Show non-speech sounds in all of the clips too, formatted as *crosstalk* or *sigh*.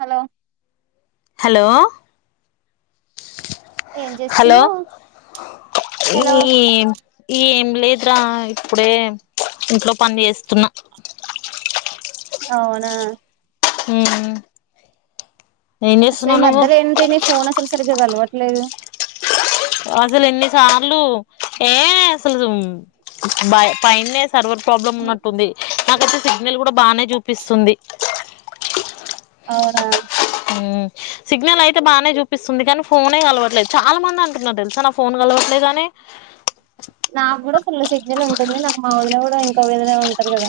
Hello hello ఏం hello చేస్తున్నావ్ ఈ హలో ఏం లేదురా ఇప్పుడే ఇంట్లొ పన్ జేస్తున్న. ఔనా. హ్మ్. అసే మర్దల్ ఏంతి నీ ఫోనసలు సరి. గ్గ కలవట్లేదు. అసలెన్ని సార్లు ఏ అసలు బై పైన్నే. సర్వర్ ప్రాబ్లమున్నట్టుంది. నాకైతె సిగ్నల్ గుడ బానే జూపిస్సుంది. ఔనా ఉమ్ సిగ్నలైతె బానే జూపిస్సుంది గానీ ఫోనే కలవట్లేదు చాలా మందటున్నార్ దెల్సా నా ఫోన్ గలవట్లేదని. నాగ్గూడా ఫుల్లు సిగ్నలుంటుంది నాక మా వొదిన గూడా ఇ. కవ్విదనే ఉంటది గద.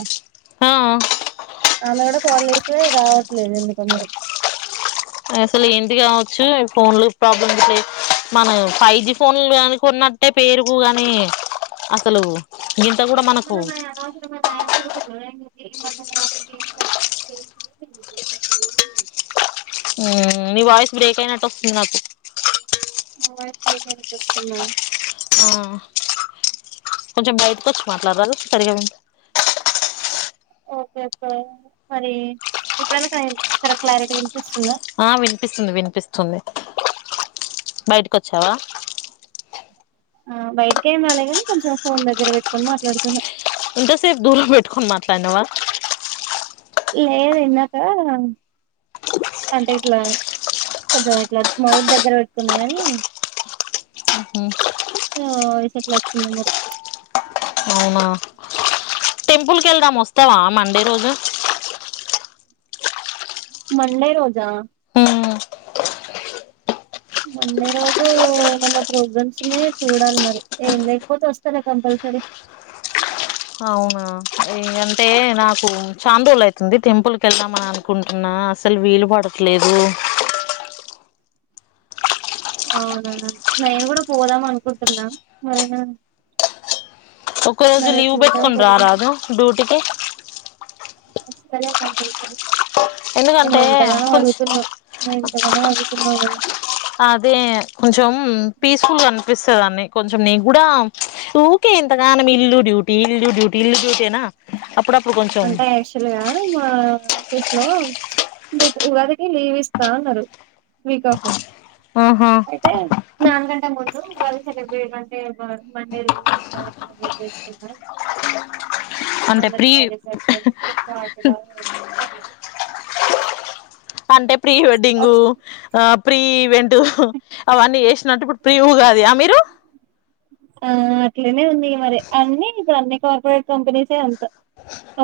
ఆమె గుడా కాలేజ్. సే రావట్లేదు ఎందుకొ మరి. అసలేంటి గావచ్చు ఈ ఫోన్లు ప్రాబ్లమ్ *unintelligible* మన ఫైజీ ఫోన్లు గనుకున్నట్టే పేరుకు గానీ అసలూ. తత్మదమ అనవసరమ అయచడుే గీ మద్య *unintelligible* *inaudible* అసలేం లేదు. మ్ మి వాయ్స్ బ్రేకైనట్టొస్తుంది నాకు. మా వైఫ్ *unintelligible* నికొస్తుందా. ఆ కొంచెం బైట్కొచ్చి మాట్లాడ్రాదు సరిగ విన్ప. ఓకే ఒకే మరీ ఇప్పుడైన కరెంట్ కరెక్ట్ క్లారిటీ. వినిపిస్తుందా ఆ విన్పిస్తుంది విన్పిస్తుంది. బైటికొచ్చావా. ఆ బైటికేం రాలెగాని కొంచెం ఫోన్ దగ్గర పెట్టుకొన్ మాట్లాడ్తున్న. ఇంట సేప్ దూరం బెట్టుకోన్ మాట్లాన్నావా. లేదు ఇందాక అంటే ఇట్లా కొంచెం ఇట్లా మౌత్ దగ్గర పెట్టుకున్నా, కాని వాయిస్ ఎట్లా వచ్చిందో మరి అవునా టెంపుల్ కెళ్దాం వస్తావా మండే రోజు? మండే రోజా? మండే రోజు ఏమన్నా ప్రోగ్రామ్స్ ఉన్నాయో చూడాలి మరి, ఏం లేకపోతే వస్తాలే కంపల్సరి. ఎందంటే నాకు చాన రోలు అయితుంది. టెంపుల్ కెళ్దామని అనుకుంటున్నా అసలు వీలు పడట్లేదు. అవునా నేను కూడా పోదాం అనుకుంటున్నా మరిగా ఒక రోజు లీవ్ పెట్టుకుని రా రాదు డ్యూటికి. వస్తాలే కంపల్సరీ ఎందుకంటే నువ్వు ఇంతగానో కొంచ్ అడుగుతున్నావు నువ్వు ఇంతగానో అడుగుతున్నావు కదా అదే కొంచెం పీస్ఫుల్ గా ఆనిపిస్తదని కొంచెం నీగ్గూడ ఊకే ఇంతగానం ఇల్లు డ్యూటీ ఇల్లు డ్యూటీ ఇల్లు డ్యూటీయేనా అంటే యాక్చువల్ గా మా ఆఫీస్ లో రేపు ఉగాదికి లీవ్ ఇస్తా అన్నారు వీక్ ఆఫ్ ఆహా అయితే నాలు గంటల ముందు ఉగాది సెలబ్రేట్ *unintelligible* అంటే మం మండే ఉగాది సెలెబ్రేట్ చేసుకుందాం. అంటే ప్రి సరే *unintelligible* అంటే ప్రీ వెడ్డింగు ఆ ప్రీవ్ ఈవెంటు అవన్నీ చేసినట్టు, ఇప్పుడు ప్రీ ఉగాది ఆ మీరు. ఆ అట్లనే ఉంది మరి అన్ని ఇగ అన్ని కార్పొరేట్ కంపెనీసే అంత.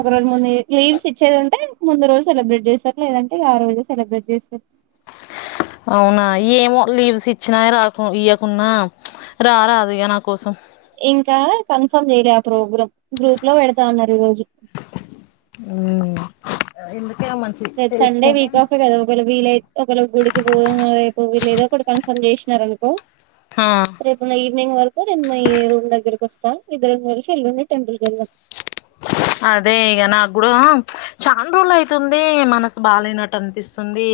ఒక రోజు ముందు లీవ్స్ ఇచ్చేదుంటే ముందు రోజు సెలబ్రేట్ చేస్తారు లేదంటే ఇగ ఆ రోజు సెలబ్రేట్ చేస్తారు. అవునా ఏమో లీవ్స్ ఇచ్చినాయ్ రాకు ఇయ్యకున్నా రా రాదు ఇగ నా కోసం. ఇంకా కన్ఫర్మ్ చేయలే ఆ ప్రోగ్రామ్. గ్రూప్ లో పెడతా అన్నారు ఈ రోజు. ఆ ఎందు రేపు సండే వీక్ ఆఫే కదా ఒక వేళ వీలయ్ ఒక వేళ గుడికి పోదాం ఆ రేపు వీలైతే అక్కడ ఫంక్షన్ చేస్ న్నారనుకో హా ఈవినింగ్ వరకు నేను మీ రూమ్ దగ్గరకి వస్తా ఇద్దరం కలిసి ఎల్లుండి టెంపుల్ కెళ్దాం. అదే ఇగ నాగ్గూడ చాన్ రోలు అయితుంది మనసు బాలేనట్టు అనిపిస్తుంది.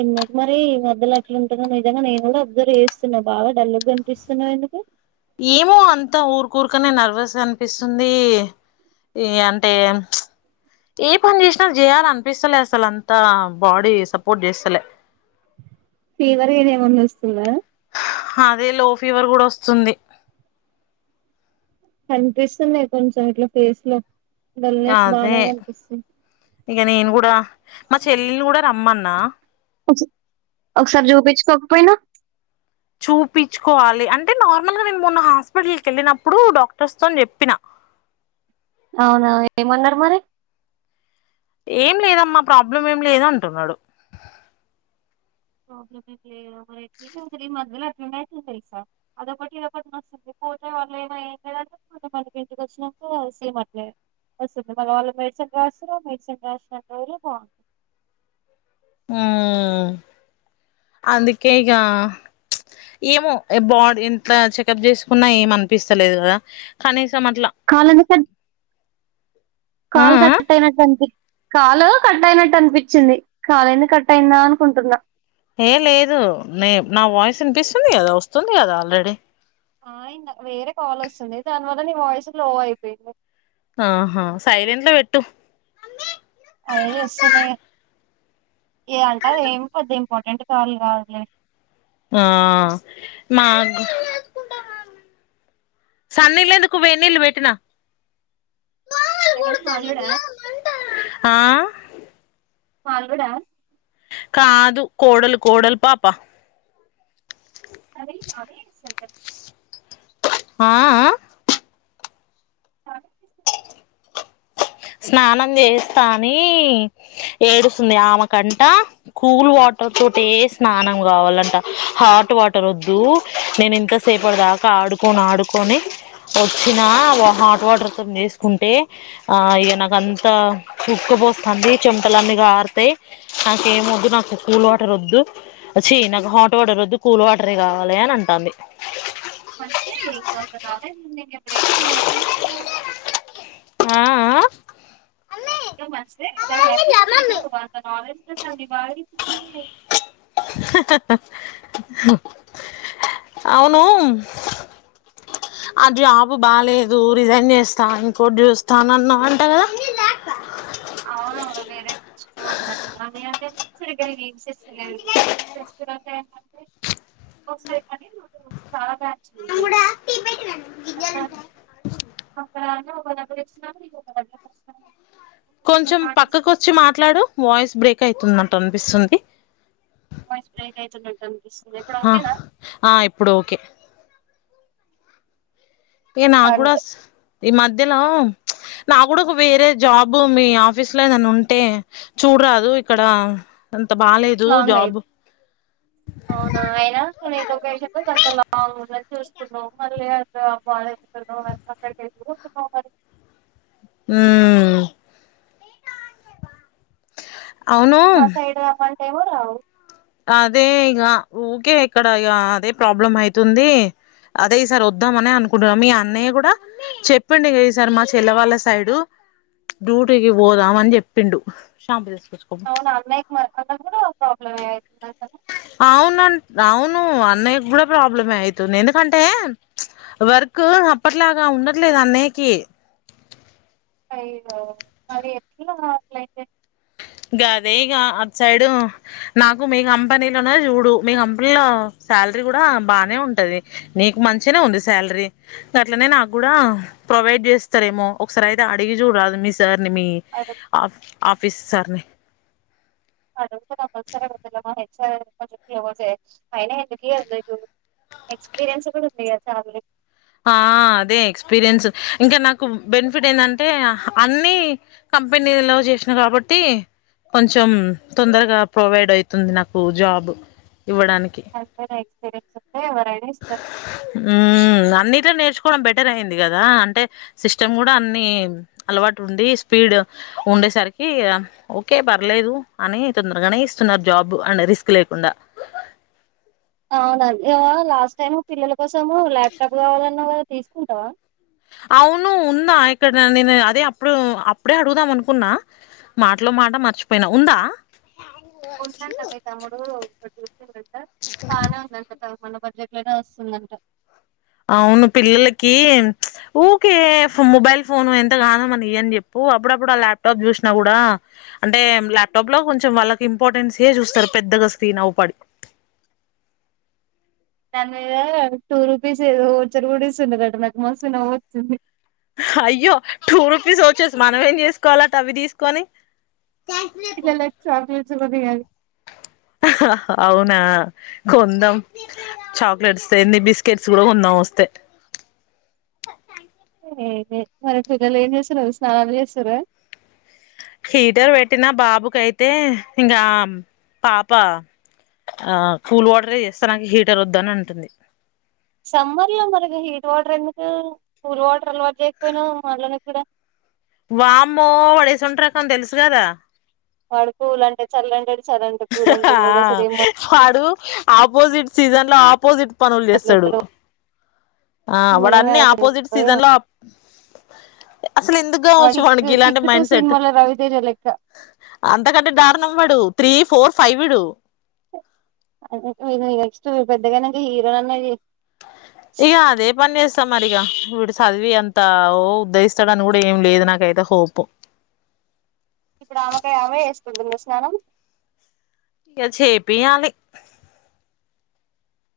ఎందుకు మరి ఈ మధ్యలో అట్లుంటున్నావ్? నిజంగా నేను కూడా అబ్జర్వ్ చేస్తున్నా బాగా డల్లు గ్గనిపిస్తున్నావు ఎందుకు? ఏమో అంత ఊరుకూరుకనే నర్వస్ గా అనిపిస్తుంది ఇగ అంటే ఏ పని చేసినా చేయాలనిపిస్తలే అసలు అంతా బాడీ సపోర్ట్ చేస్తలే. ఫీవర్ *unintelligible* ఏమన్నా వస్తుందా? అదే లో ఫీవర్ కూడా వస్తుంది. కనిపిస్తున్నాయి కొంచెం ఇట్లా ఫేస్ లో డల్నెస్ అదే బానే కనిపిస్తుంది ఇగ నేను గూడా మా చెల్లెల్ని గూడ రమ్మన్ నా ఒక్ సా ఒకసారి చూపిచ్చుకోకపోయినా చూపిచ్చుకోవాలి అంటే నార్మల్గా నేను మొన్న హాస్పిటల్ కెళ్ళినప్పుడు డాక్టర్స్ తోని చెప్పినా అవునా ఏమన్నారు మరి? ఏం లేదమ్మా ప్రాబ్లం ఏం లేదు అంటున్నాడు. ప్రాబ్లమ్ ఏం లేదు మరి ఎట్ అసలు ఈ మధ్యలో అటెండ్ అవుతుంది సార్ అదొకటి ఇదొ ఒకటిన వస్తుంది పోతే వాళ్ళ ఏమ ఏ లేదంట మ మనకి ఇంటికి వచ్చినట్ సేమ్ అట్లే వస్తుంది మరి వాళ్ళు మెడిసిన్ రాస్తారు ఆ మెడిసిన్ రాసినంతర బాగుంటంది *inaudible* హ్మ్! అందుకే ఇక ప్చ్ ఏమో బాడీ ఇట్లా చెకప్ చేసుకున్నా ఏం అనిపిస్తలేదు కదా? కానీ, కాల్లని సెట్ ఆ కాలు ఆ కట్ అయినట్టు అనిపించింది. కాలు కట్ అయినట్టు అనిపించింది కాలు ఏంది కట్ అయిందా అనుకుంటున్నా? ఏ లేదు నే నా వాయిస్ వినిపిస్తుంది కదా వస్తుంది కదా ఆల్రెడీ. ఆయి నాకు వేరే కాల్ వస్తుంది. దాని వల్ల నీ వాయిస్ లో అయిపోయింది. ఆహా! సైలెంట్లో పెట్టు. అదే చేస్తున్నా ఇగ ఎ అంట ఏమి పెద్ద ఇంపార్టెంట్ కాల్ కాదులే. ఆ మా సన్నీళ్ళు ఎందుకు? వేడి నీళ్లు పెట్టినా. ఎవరు? మా అల్లుడా? ఆ మా అల్లుడా? కాదు కోడలు కోడలు పాప. అదే మారే సల్న్ *unintelligible* ఆ ఆ కనిపిస్తాదికద *unintelligible* స్నానం చేస్తా అని ఏడుస్తుంది. ఆమె కంట కూల్ వాటర్ తోటే స్నానం కావాలట. హాట్ వాటర్ వద్దు నేను ఇంతసేపటి దాకా ఆడుకొని ఆడుకొని వచ్చినా, హాట్ వాటర్ తోని చేసుకుంటే ఆ ఎ నాక అంత ఉక్క పోస్తుంది చెమటలు అన్ని కారతాయి నాకు ఏమి వద్దు నాకు కూల్ వాటర్ వద్దు వచ్చి నాకు హాట్ వాటర్ వద్దు కూల్ వాటర్ కావాలి అని అంటుంది. మంచిదే ఇంక ఒక కాలేజ్ ఉన్నాక ఇప్పుడైతే హ్యాపీ యే గా. ఆ ఆ టూమచ్ హ్యాపీగా ఫీల్ అవ్వు *inaudible* మీ వాయిస్. హ్, హ్, అవును ఆ జాబ్ బాలేదు. రిజైన్ చేస్తాను. ఇంకోటి చూస్తాను అన్నావ్ అంట కదా? అవునవును వేరే *unintelligible* *unintelligible* అ ఒకసారి కానీ నాకు చాలా నచ్చింది అట్లా అక్కడ ఒక బ్బలు ఇచ్చినా నకు ఒక బ్బస్తా *inaudible* కొంచెం పక్కకు వచ్చి మాట్లాడు, వాయిస్ బ్రేక్ అయితుందమ్ త. వాయిస్ బ్రేక్ అయితున్నట్టు అనిపిస్తుంది, ఇప్పుడు ఆ ఓకేనా? ఆ ఇప్పుడు ఓకే ఏ నా కూడా అంతే స్ ఈ మధ్యలో, ప్చ్ నా కూడా ఒక వేరే జాబు, మీ ఆఫీస్ లో ఏదన్నా ఉంటే చూడరాదు ఇక్కడ? బాలేదు లాంగ్ అయింది. జాబ్ అవునా అయినా లొకేషన్ కొంత లాంగ్ ఉందను చూస్తున్న. *unintelligible* హ్మ్! అవును మా సైడ్ ఆ పని ఎవరు? రావ్ అదే ఇక ఊకే ఇక్కడ ఇక అదే ప్రాబ్లం అయితుంది. అదే ఈ సార్ వద్దామని అనుకుంటున్నాం మీ అన్నయ్య కూడా చెప్పిండు ఇక ఈ సారి మా చెల్లె వాళ్ళ సైడ్ డ్యూటీకి పోదాం అని చెప్పిండు. షాంపో తెచ్చుకో. అవును అన్నయ్యకి మాత్రమే ప్రాబ్లమే. అవుతుందంట అవును అవును అన్నయ్యకి కూడా ప్రాబ్లమే అయితుంది, ఎందుకంటే వర్క్ అప్పట్లాగా ఉండట్లేదు అన్నయ్యకి అయ్యో మరి ఎట్లా అట్లయితే గది గ అట్ సైడ్, నాకు మీ కంపెనీలోనే చూడు, మీ కంపెనీలో శాలరీ కూడా బానే ఉంటది, నీకు మంచినే ఉంది శాలరీ అట్లనే నాకు కూడా ప్రొవైడ్ చేస్తారేమో, ఒకసారి అయితే అడిగి చూడరాదు మీ సార్ మీ అడు ఆఫ్ ఆఫీస్ స కొ అైన ఎందుక ఎక్స్పీరియన్స్ కూడా ఉంది కదా ఆ అదే ఎక్స్పీరియన్స్, ఇంకా నాకు బెనిఫిట్ ఏంటంటే, అన్ని కంపెనీలో చేసిన కాబట్టి, కొంచెం తొందరగా ప్రొవైడ్ అవుతుంది నాకు జాబ్ ఇవ్వడానికి సరే కా ఉ అన్నిట్లో నేర్చుకోవడం బెట్ ర్ అయింది కదా అంటే సిస్టమ్ కూడా అన్ని అలవాటు ఉండి స్పీడ్ ఉండేసరికి, ఓకే పర్లేదు అని తొందరగానే ఇస్తున్నారు జాబ్ అండ్ రిస్క్ లేకుండా అవునం ఇగ లాస్ట్ టైమ్ పిల్లల కోసం ల్యాప్టాప్ కావాలన్నావు గదా తీసుకుంటావా అవును ఉందా ఇక్కడ నేను అదే అప్పుడు అప్పుడే అడుగుదాం అనుకున్నా మాటలో మాట మర్చిపోయినా ఉందా ఉందంట మీ తమ్ముడు *unintelligible* బానే ఉందంట మన బడ్జెట్ లోనే వస్తుందంట అవును పిల్లలకి ఊకే మొబైల్ ఫోను ఎంత గానం మనం ఇ అని చెప్పు అప్పుడప్పుడు ఆ ల్యాప్టాప్ చూసినా కూడా అంటే ల్యాప్టాప్ లో కొంచెం వాళ్ళకి ఇంపార్టెన్స్య చూస్తారు పెద్దగా స్కీన్ అవపడి దాని మీద టూ రూపీస్ ఏదో ఓచ్చర్ కూడాడిస్తుండ కట నాకు మస్తు నవ్వు వచ్చింది అయ్యో టూ రుపీస్ ఓచర్స్ మనం ఏం చేసుకోవాల అవి తీసుకొని పిల్లలకి చాక్లెట్స్ కొనియాలి అవునా కొందాం చాక్లెట్స్ ఎండి బిస్కెట్స్ కూడా కొందాం వస్తే ఓకే మరి పిల్లలు ఏం చేస్తున్నారు స్నానాలు చేస్తుర్ర హీటర్ పెట్టిన బాబుకయితే ఇంకా పాప ఆ కూల్ వాటర్ చేస్తా నాకు హీటర్ వద్దని అంటుంది సమ్మర్ లో మరిగ హీట్ వాటర్ ఎందుకు కూల్ వాటర్ అలవాటు చేయకపోయినా మళని కూడా వామ్మో వాడు ఎటువంటి రకం తెలుసు కదా వాడు కూల్ అంటే చల్లంట ఆ వాడు ఆపోజట్ సీజన్ లో ఆపోజిట్ పనులు చేస్తాడు మాట్లాడతాడో ఆ వాడు నిజంగా అన్నిీ అసలు ఆపోజిట్ ఏమో. సీజన్ లో అసలు వాడు ఎందుకుగావచ్చు వానికి కిక్ ఇలాంటి కిక్ టూ మైండ్ సెట్ సినిమాలో రవితేజ లెక్క అంతకంటే దారుణం వా త్రీ ఫోర్ ఫైవ్ వీడు అ మీరు నెక్స్ట్ పెద్దగానాక హీరోని అన్న చెయ్ ఇగ అదే పని చేస్తా మరి ఇగ వూడు చదివి అంత ఉద్దరిస్తాడని కూడా ఏం లేదు నాకైతే హోప్ ఇప్పుడు ఆమెకై ఆమె వేసుకుంటుందా స్నానం ఇగ చేపీయాలి